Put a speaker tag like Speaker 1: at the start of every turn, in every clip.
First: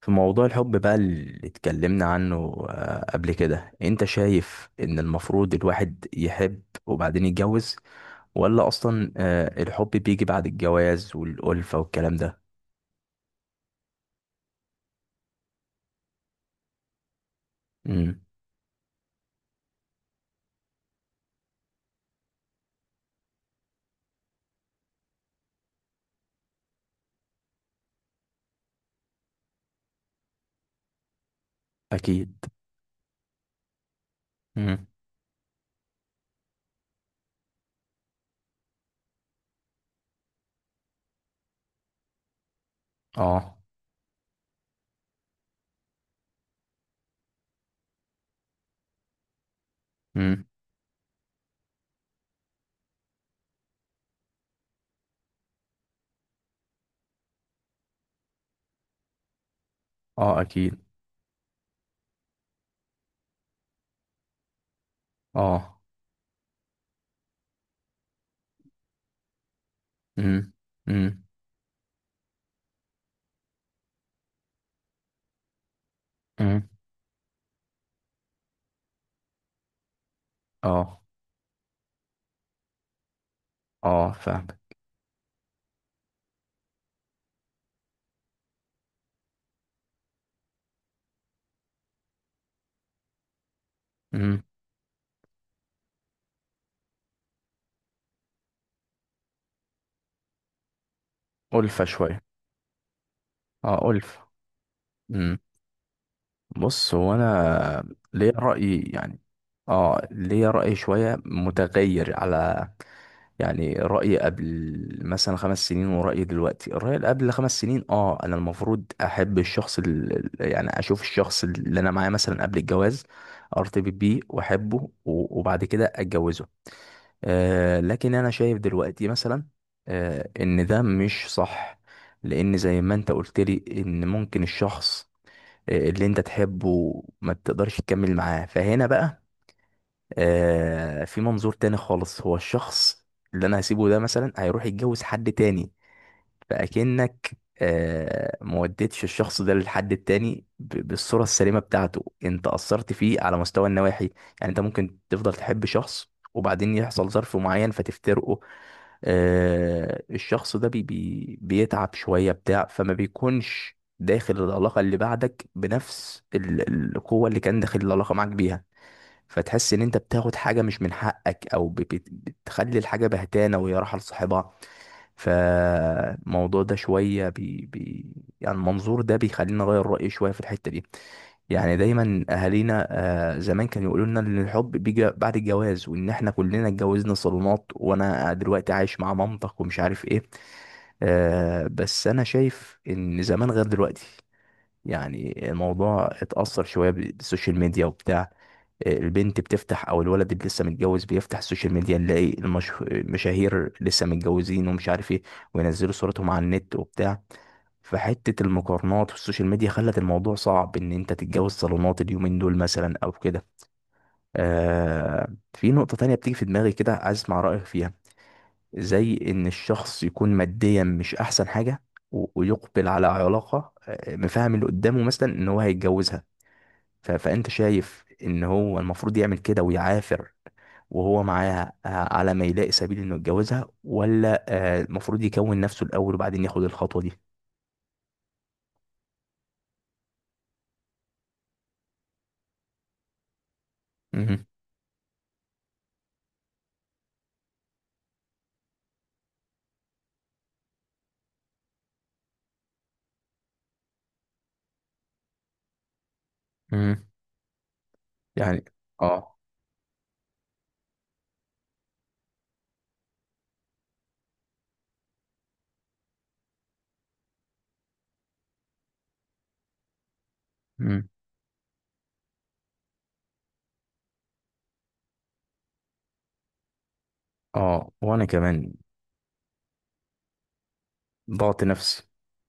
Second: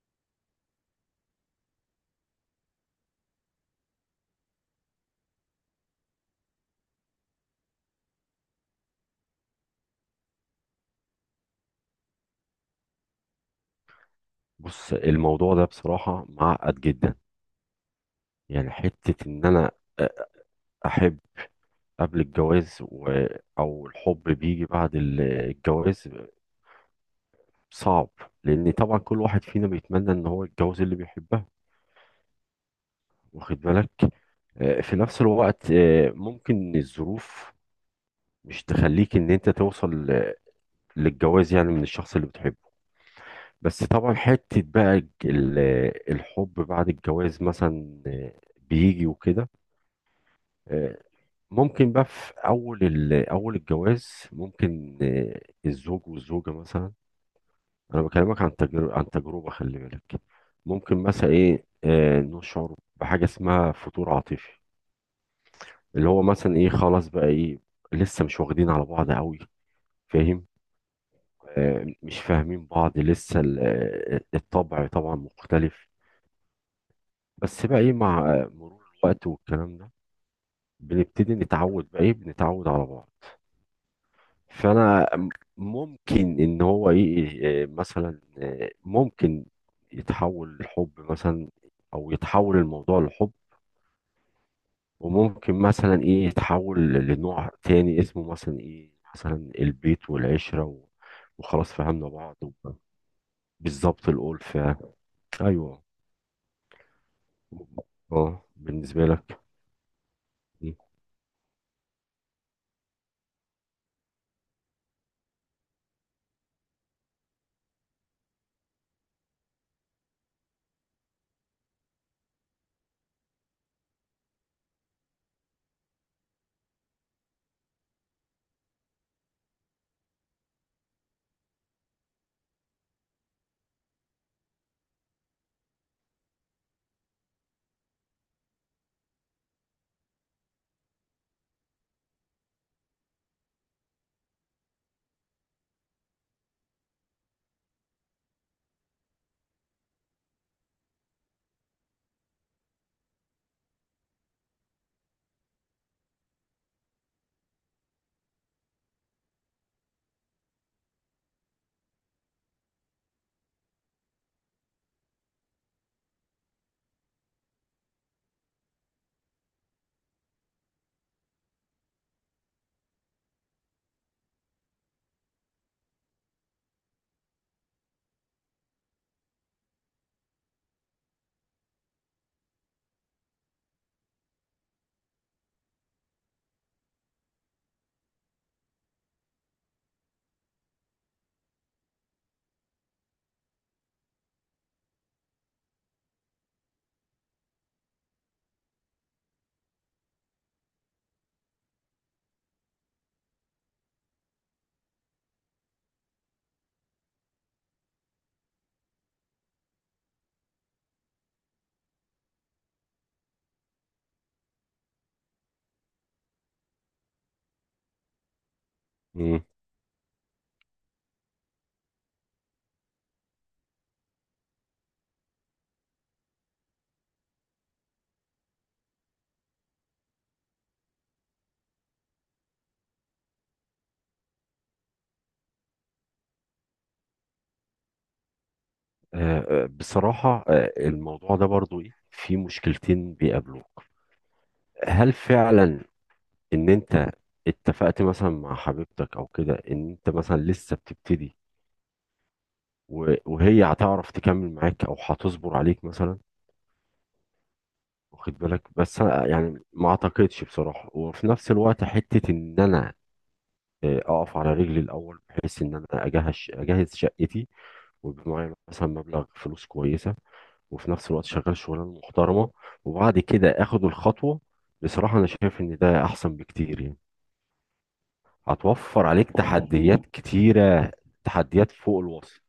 Speaker 1: في موضوع الحب بقى اللي اتكلمنا عنه قبل كده انت شايف ان المفروض الواحد يحب وبعدين يتجوز، ولا اصلا الحب بيجي بعد الجواز والألفة والكلام ده؟
Speaker 2: بص، الموضوع ده بصراحة معقد جدا.
Speaker 1: امم.
Speaker 2: يعني حتة ان انا احب قبل الجواز او الحب بيجي بعد الجواز صعب، لان طبعا كل واحد فينا بيتمنى ان هو يتجوز اللي بيحبها،
Speaker 1: اكيد.
Speaker 2: واخد بالك.
Speaker 1: امم.
Speaker 2: في نفس الوقت ممكن الظروف مش تخليك ان انت توصل للجواز، يعني من الشخص اللي بتحبه.
Speaker 1: اه.
Speaker 2: بس طبعا حتة بقى الحب بعد الجواز مثلا بيجي وكده.
Speaker 1: امم.
Speaker 2: ممكن بقى في اول الجواز ممكن الزوج والزوجه مثلا. انا بكلمك عن تجربه عن تجربه، خلي بالك.
Speaker 1: اه، اكيد.
Speaker 2: ممكن مثلا ايه نشعر بحاجه اسمها فتور عاطفي،
Speaker 1: اه.
Speaker 2: اللي هو مثلا ايه خلاص بقى ايه، لسه مش واخدين على بعض قوي، فاهم؟
Speaker 1: امم، امم،
Speaker 2: مش فاهمين بعض لسه الطبع طبعا مختلف.
Speaker 1: امم.
Speaker 2: بس بقى ايه مع مرور الوقت والكلام ده
Speaker 1: اه.
Speaker 2: بنبتدي نتعود، بقى ايه بنتعود على بعض.
Speaker 1: اه، فاهم.
Speaker 2: فانا ممكن ان هو ايه مثلا ممكن يتحول لحب مثلا، او يتحول الموضوع لحب.
Speaker 1: امم.
Speaker 2: وممكن مثلا ايه يتحول لنوع تاني اسمه مثلا ايه، مثلا البيت والعشرة وخلاص
Speaker 1: ألفة
Speaker 2: فهمنا
Speaker 1: شوية.
Speaker 2: بعض
Speaker 1: اه،
Speaker 2: بالظبط
Speaker 1: ألفة.
Speaker 2: الألفة. ايوه.
Speaker 1: بص، هو انا ليا
Speaker 2: اه،
Speaker 1: رأي
Speaker 2: بالنسبة
Speaker 1: يعني.
Speaker 2: لك.
Speaker 1: اه، ليا
Speaker 2: مم.
Speaker 1: رأي شوية متغير على، يعني رأيي قبل مثلا 5 سنين ورأيي دلوقتي. الرأي اللي قبل 5 سنين، انا المفروض احب الشخص يعني اشوف الشخص اللي انا معاه مثلا قبل الجواز، ارتبط بيه واحبه، و- وبعد كده اتجوزه. لكن انا شايف دلوقتي مثلا ان ده مش صح، لان زي ما انت قلت لي ان ممكن الشخص اللي انت تحبه ما تقدرش تكمل معاه. فهنا بقى في منظور تاني خالص. هو الشخص اللي انا هسيبه ده مثلا هيروح يتجوز حد تاني، فأكنك ما وديتش الشخص ده للحد التاني بالصورة السليمة بتاعته. انت أثرت فيه على مستوى النواحي. يعني انت ممكن تفضل تحب شخص وبعدين يحصل ظرف معين فتفترقه، الشخص ده بي بي بيتعب شوية بتاع، فما بيكونش داخل العلاقة اللي بعدك بنفس القوة اللي كان داخل العلاقة معاك بيها. فتحس ان انت بتاخد حاجه مش من حقك، او بتخلي الحاجه بهتانه وهي رايحه لصاحبها. فالموضوع ده شويه بي بي يعني المنظور ده بيخليني اغير رايي شويه في الحته دي. يعني دايما اهالينا زمان كانوا يقولوا لنا ان الحب بيجي بعد الجواز، وان احنا كلنا اتجوزنا صالونات، وانا دلوقتي عايش مع مامتك ومش عارف ايه. بس انا شايف ان زمان غير دلوقتي. يعني الموضوع اتأثر شوية بالسوشيال ميديا وبتاع. البنت بتفتح او الولد اللي لسه متجوز بيفتح السوشيال ميديا، نلاقي المشاهير لسه متجوزين ومش عارف ايه، وينزلوا صورتهم على النت وبتاع. فحتة المقارنات والسوشيال ميديا خلت الموضوع صعب ان انت تتجوز صالونات اليومين دول مثلا او كده. آه في نقطة تانية بتيجي في دماغي كده، عايز اسمع رأيك فيها. زي
Speaker 2: مم.
Speaker 1: ان الشخص يكون ماديا مش احسن حاجة و- ويقبل على علاقة مفهم اللي قدامه مثلا ان هو هيتجوزها. ف- فانت شايف ان هو المفروض يعمل كده ويعافر وهو معاها على ما يلاقي سبيل انه يتجوزها، ولا المفروض يكون نفسه الاول وبعدين ياخد الخطوة دي؟
Speaker 2: بصراحة الموضوع ده برضو ايه في مشكلتين بيقابلوك.
Speaker 1: مهم.
Speaker 2: هل فعلا ان انت اتفقت مثلا مع حبيبتك او كده ان انت مثلا لسه بتبتدي، وهي هتعرف تكمل معاك او هتصبر عليك مثلا،
Speaker 1: مهم.
Speaker 2: واخد
Speaker 1: يعني.
Speaker 2: بالك؟ بس أنا
Speaker 1: اه.
Speaker 2: يعني ما اعتقدش بصراحة. وفي نفس الوقت حتة ان انا اقف على رجلي الاول، بحيث ان انا اجهز شقتي ويبقى معايا مثلا مبلغ فلوس كويسة، وفي
Speaker 1: مم.
Speaker 2: نفس الوقت شغال شغلانة محترمة، وبعد كده اخد الخطوة. بصراحة انا شايف ان ده احسن بكتير يعني.
Speaker 1: اه، وانا كمان.
Speaker 2: هتوفر عليك تحديات كتيرة،
Speaker 1: ضغط
Speaker 2: تحديات فوق
Speaker 1: نفسي.
Speaker 2: الوصف.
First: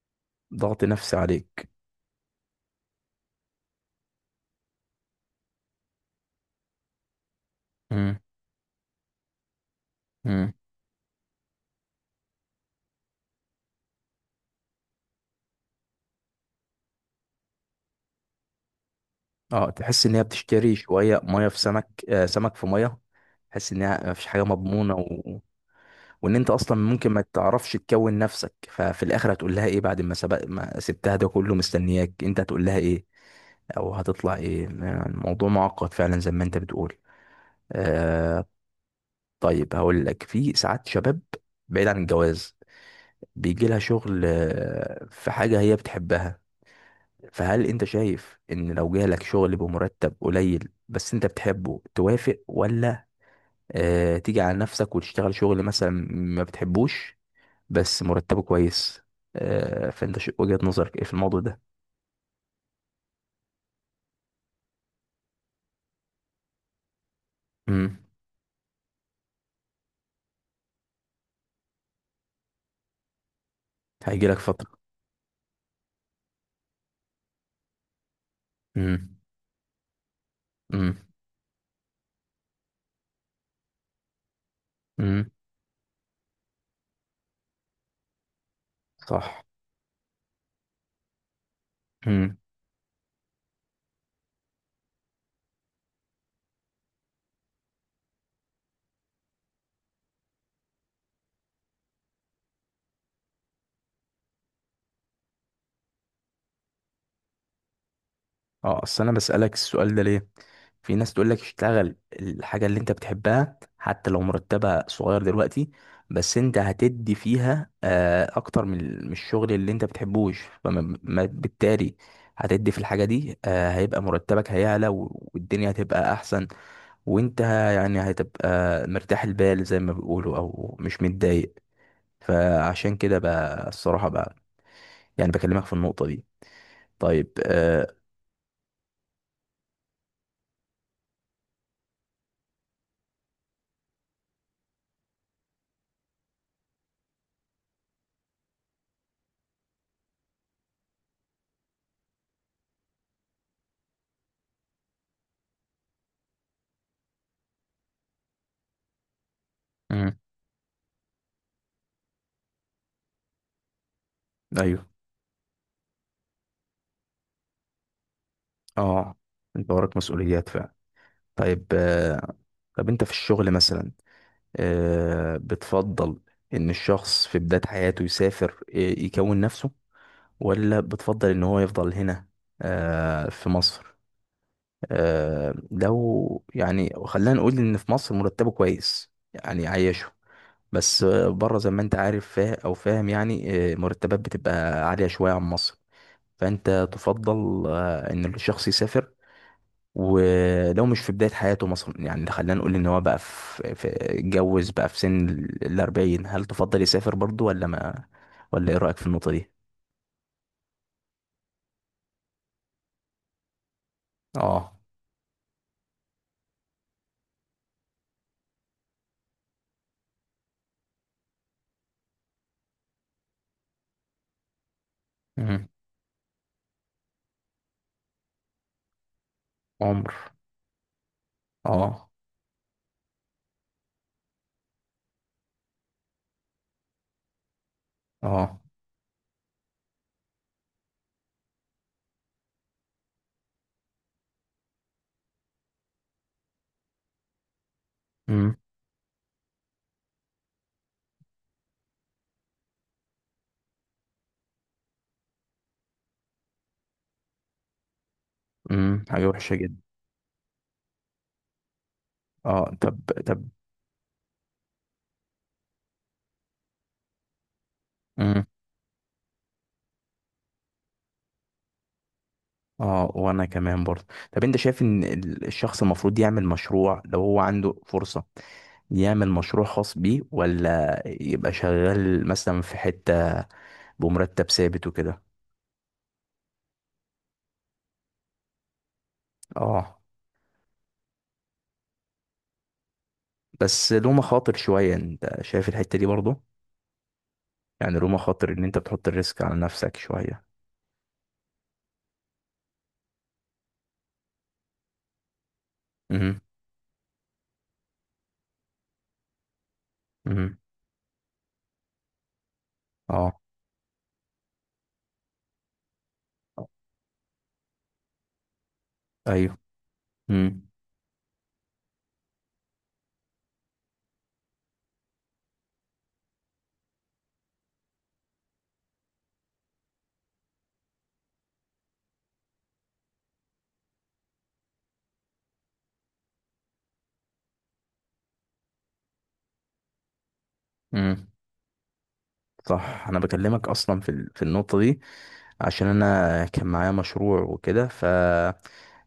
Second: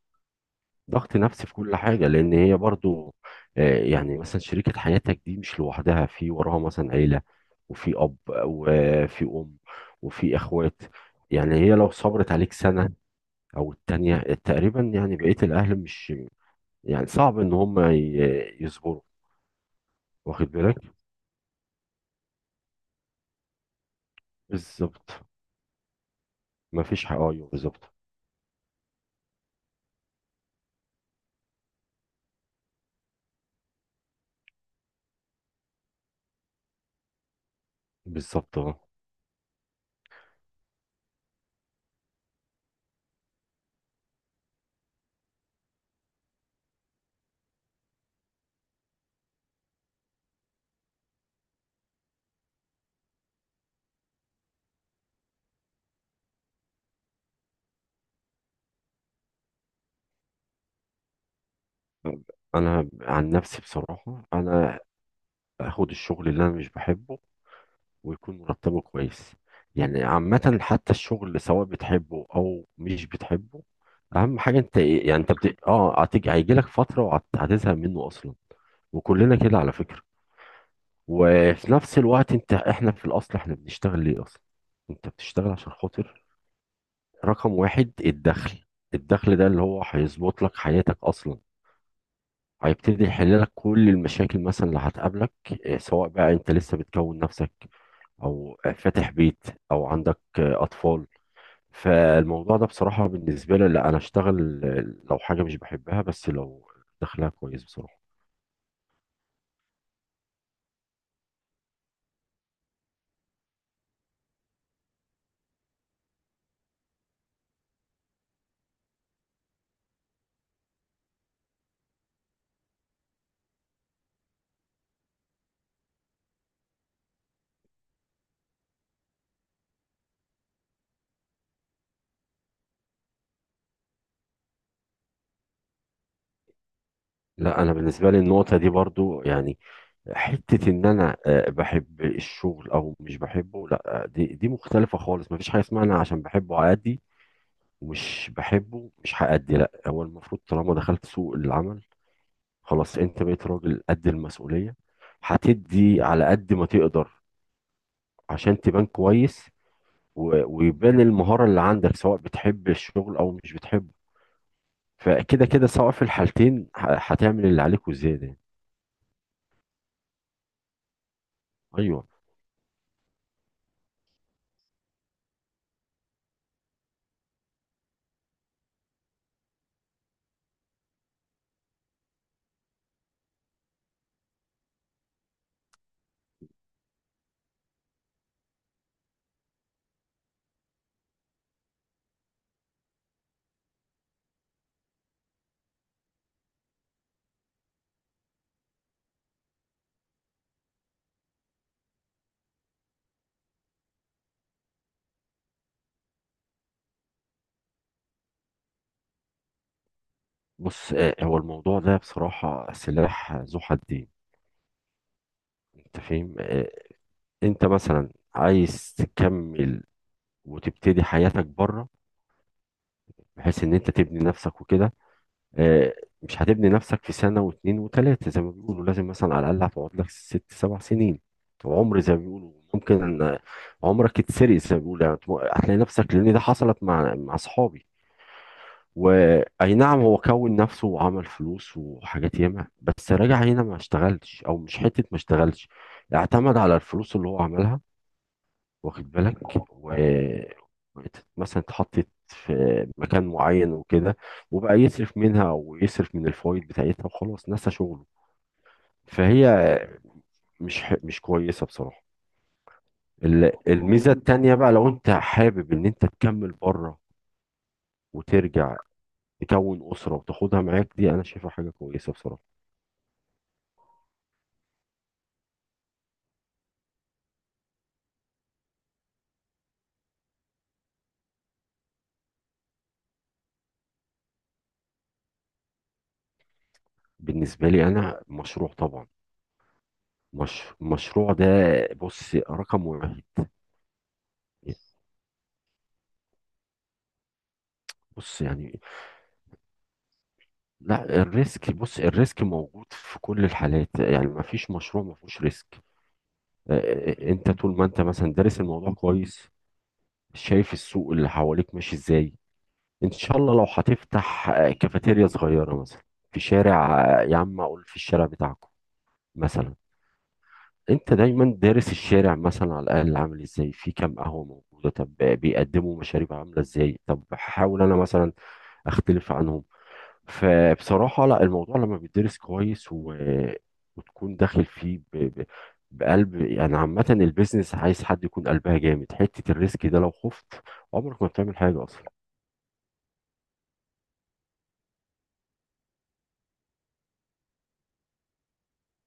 Speaker 1: ضغط
Speaker 2: ضغط
Speaker 1: نفسي
Speaker 2: نفسي في
Speaker 1: عليك.
Speaker 2: كل حاجة، لأن هي برضو يعني مثلا شريكة حياتك دي مش لوحدها، في وراها مثلا عيلة، وفي أب
Speaker 1: مم.
Speaker 2: وفي أم وفي
Speaker 1: مم.
Speaker 2: إخوات. يعني هي لو صبرت عليك سنة أو التانية تقريبا، يعني بقية الأهل مش، يعني صعب إن هم يصبروا،
Speaker 1: اه، تحس ان هي
Speaker 2: واخد
Speaker 1: بتشتري
Speaker 2: بالك.
Speaker 1: شوية مية في سمك سمك في مية. تحس ان هي مفيش حاجة مضمونة،
Speaker 2: بالظبط،
Speaker 1: وان انت اصلا
Speaker 2: مفيش
Speaker 1: ممكن
Speaker 2: حق.
Speaker 1: ما
Speaker 2: أيوه
Speaker 1: تعرفش
Speaker 2: بالظبط.
Speaker 1: تكون نفسك. ففي الاخر هتقول لها ايه بعد ما سبق ما سبتها ده كله مستنياك؟ انت هتقول لها ايه، او هتطلع ايه؟ الموضوع معقد فعلا زي ما انت بتقول. آه.
Speaker 2: بالظبط اه.
Speaker 1: طيب، هقول لك في ساعات شباب، بعيد عن الجواز، بيجي لها شغل في حاجة هي بتحبها. فهل انت شايف ان لو جالك شغل بمرتب قليل بس انت بتحبه توافق، ولا تيجي على نفسك وتشتغل شغل مثلا ما بتحبوش بس مرتبه كويس؟ فانت وجهة نظرك ايه في الموضوع ده؟
Speaker 2: انا عن نفسي بصراحه انا اخد الشغل اللي انا مش بحبه
Speaker 1: امم.
Speaker 2: ويكون مرتبه كويس. يعني عامة حتى الشغل سواء بتحبه او مش بتحبه،
Speaker 1: هيجي لك
Speaker 2: اهم حاجة انت
Speaker 1: فترة.
Speaker 2: إيه- يعني انت بت... اه هتيجي هيجي لك فترة وهتزهق منه اصلا،
Speaker 1: امم.
Speaker 2: وكلنا كده على فكرة.
Speaker 1: امم.
Speaker 2: وفي نفس الوقت انت، احنا في الاصل احنا بنشتغل ليه اصلا؟ انت
Speaker 1: امم.
Speaker 2: بتشتغل عشان خاطر رقم 1 الدخل. الدخل
Speaker 1: صح.
Speaker 2: ده اللي هو هيظبط لك حياتك اصلا،
Speaker 1: امم.
Speaker 2: هيبتدي يحل لك كل المشاكل مثلا اللي هتقابلك، سواء بقى انت لسه بتكون نفسك او فاتح بيت او عندك اطفال. فالموضوع ده بصراحة بالنسبة لي، لا انا اشتغل لو حاجة مش بحبها بس لو دخلها كويس بصراحة.
Speaker 1: اه، اصل انا بسألك السؤال ده ليه. في ناس تقول لك اشتغل الحاجة اللي انت بتحبها حتى لو مرتبها صغير دلوقتي، بس انت هتدي فيها اكتر من من الشغل اللي انت بتحبوش. فما بالتالي هتدي في الحاجة دي هيبقى مرتبك هيعلى و- والدنيا هتبقى احسن. وانت يعني هتبقى مرتاح البال زي ما بيقولوا او مش متضايق. فعشان كده بقى، الصراحة بقى، يعني بكلمك في النقطة دي. طيب.
Speaker 2: لا، انا
Speaker 1: آه.
Speaker 2: بالنسبة لي النقطة دي برضو يعني، حتة ان انا بحب الشغل او مش بحبه، لا دي مختلفة خالص. مفيش حاجة اسمها انا عشان بحبه هأدي ومش بحبه مش هأدي. لا، هو المفروض طالما دخلت سوق العمل خلاص انت بقيت راجل قد المسؤولية، هتدي على قد ما تقدر عشان تبان كويس
Speaker 1: مم.
Speaker 2: ويبان المهارة اللي عندك، سواء بتحب الشغل أو مش بتحبه.
Speaker 1: ايوه.
Speaker 2: فكده كده سواء في الحالتين هتعمل اللي عليك وزيادة يعني.
Speaker 1: اه، انت وراك مسؤوليات فعلا. طيب.
Speaker 2: أيوه.
Speaker 1: آه. طب انت في الشغل مثلا بتفضل ان الشخص في بداية حياته يسافر يكون نفسه، ولا بتفضل ان هو يفضل هنا في مصر؟ لو يعني خلينا نقول ان في مصر مرتبه كويس يعني عايشه، بس بره زي ما انت عارف فا او فاهم يعني مرتبات بتبقى عالية شوية عن مصر. فانت تفضل ان الشخص يسافر؟ ولو مش في بداية حياته مثلا، يعني خلينا نقول ان هو بقى اتجوز بقى في سن الأربعين، هل تفضل يسافر برضو، ولا ما، ولا ايه رأيك في النقطة دي؟
Speaker 2: بص هو الموضوع ده بصراحة سلاح ذو حدين.
Speaker 1: اه.
Speaker 2: أنت فاهم. أنت مثلا عايز تكمل وتبتدي حياتك بره، بحيث إن أنت تبني نفسك وكده.
Speaker 1: مم.
Speaker 2: آه، مش هتبني نفسك في سنة واتنين وتلاتة، زي ما بيقولوا لازم مثلا على الأقل هتقعد لك
Speaker 1: عمر.
Speaker 2: 6 7 سنين. وعمر
Speaker 1: اه.
Speaker 2: زي ما بيقولوا ممكن أن عمرك يتسرق زي ما بيقولوا، يعني هتلاقي نفسك. لأن ده حصلت مع أصحابي،
Speaker 1: اه.
Speaker 2: وأي نعم هو كون نفسه وعمل فلوس وحاجات ياما، بس راجع هنا ما اشتغلش. أو مش حتة ما اشتغلش، اعتمد على الفلوس اللي هو عملها،
Speaker 1: امم.
Speaker 2: واخد بالك، مثلا اتحطت في مكان معين وكده، وبقى يصرف منها ويصرف من الفوائد بتاعتها وخلاص نسى شغله.
Speaker 1: امم. حاجة
Speaker 2: فهي
Speaker 1: وحشة جدا.
Speaker 2: مش كويسة بصراحة.
Speaker 1: اه. طب. طب.
Speaker 2: الميزة التانية بقى لو انت حابب ان انت تكمل بره
Speaker 1: امم.
Speaker 2: وترجع تكون أسرة وتاخدها معاك، دي أنا شايفها حاجة كويسة بصراحة.
Speaker 1: اه، وانا كمان برضه. طب انت شايف ان الشخص المفروض يعمل مشروع لو هو عنده فرصة، يعمل مشروع خاص بيه، ولا يبقى شغال مثلا في حتة بمرتب ثابت وكده؟
Speaker 2: بالنسبة لي أنا مشروع طبعا،
Speaker 1: اه.
Speaker 2: مش... مشروع ده، بص، رقم 1.
Speaker 1: بس له مخاطر شوية، انت شايف الحتة دي برضه، يعني له
Speaker 2: بص
Speaker 1: مخاطر ان انت
Speaker 2: يعني،
Speaker 1: بتحط الريسك على نفسك شوية.
Speaker 2: لا، الريسك، الريسك موجود في كل الحالات، يعني ما فيش مشروع ما فيهوش ريسك.
Speaker 1: امم.
Speaker 2: انت طول ما انت مثلا دارس الموضوع كويس،
Speaker 1: امم.
Speaker 2: شايف السوق اللي حواليك ماشي ازاي. ان شاء
Speaker 1: اه.
Speaker 2: الله لو هتفتح كافيتيريا صغيرة مثلا في شارع، يا عم اقول في الشارع بتاعكم
Speaker 1: ايوه.
Speaker 2: مثلا. انت دايما دارس الشارع مثلا، على الاقل عامل ازاي، في كام قهوة موجودة، طب بيقدموا مشاريب عاملة ازاي، طب هحاول انا مثلا اختلف عنهم. فبصراحة لا، الموضوع لما بيدرس كويس و... وتكون داخل فيه بقلب. يعني عامة البيزنس عايز حد يكون قلبها جامد، حتة الريسك ده لو خفت عمرك
Speaker 1: امم.
Speaker 2: ما بتعمل حاجة أصلا.
Speaker 1: صح. انا بكلمك اصلا في النقطه دي عشان انا كان معايا مشروع وكده.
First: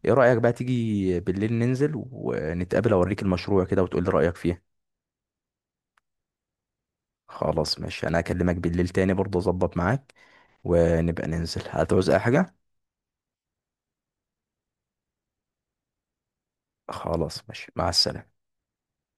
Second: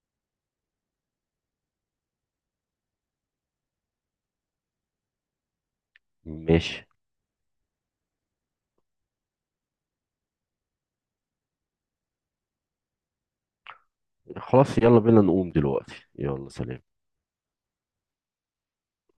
Speaker 1: ايه رايك بقى تيجي بالليل ننزل ونتقابل، اوريك المشروع كده وتقول لي رايك فيه؟
Speaker 2: ماشي،
Speaker 1: خلاص ماشي، انا اكلمك بالليل تاني برضه اظبط معاك، ونبقى ننزل. هتعوز اي حاجه؟
Speaker 2: خلاص يلا بينا نقوم دلوقتي، يلا سلام.
Speaker 1: خلاص ماشي، مع السلامه.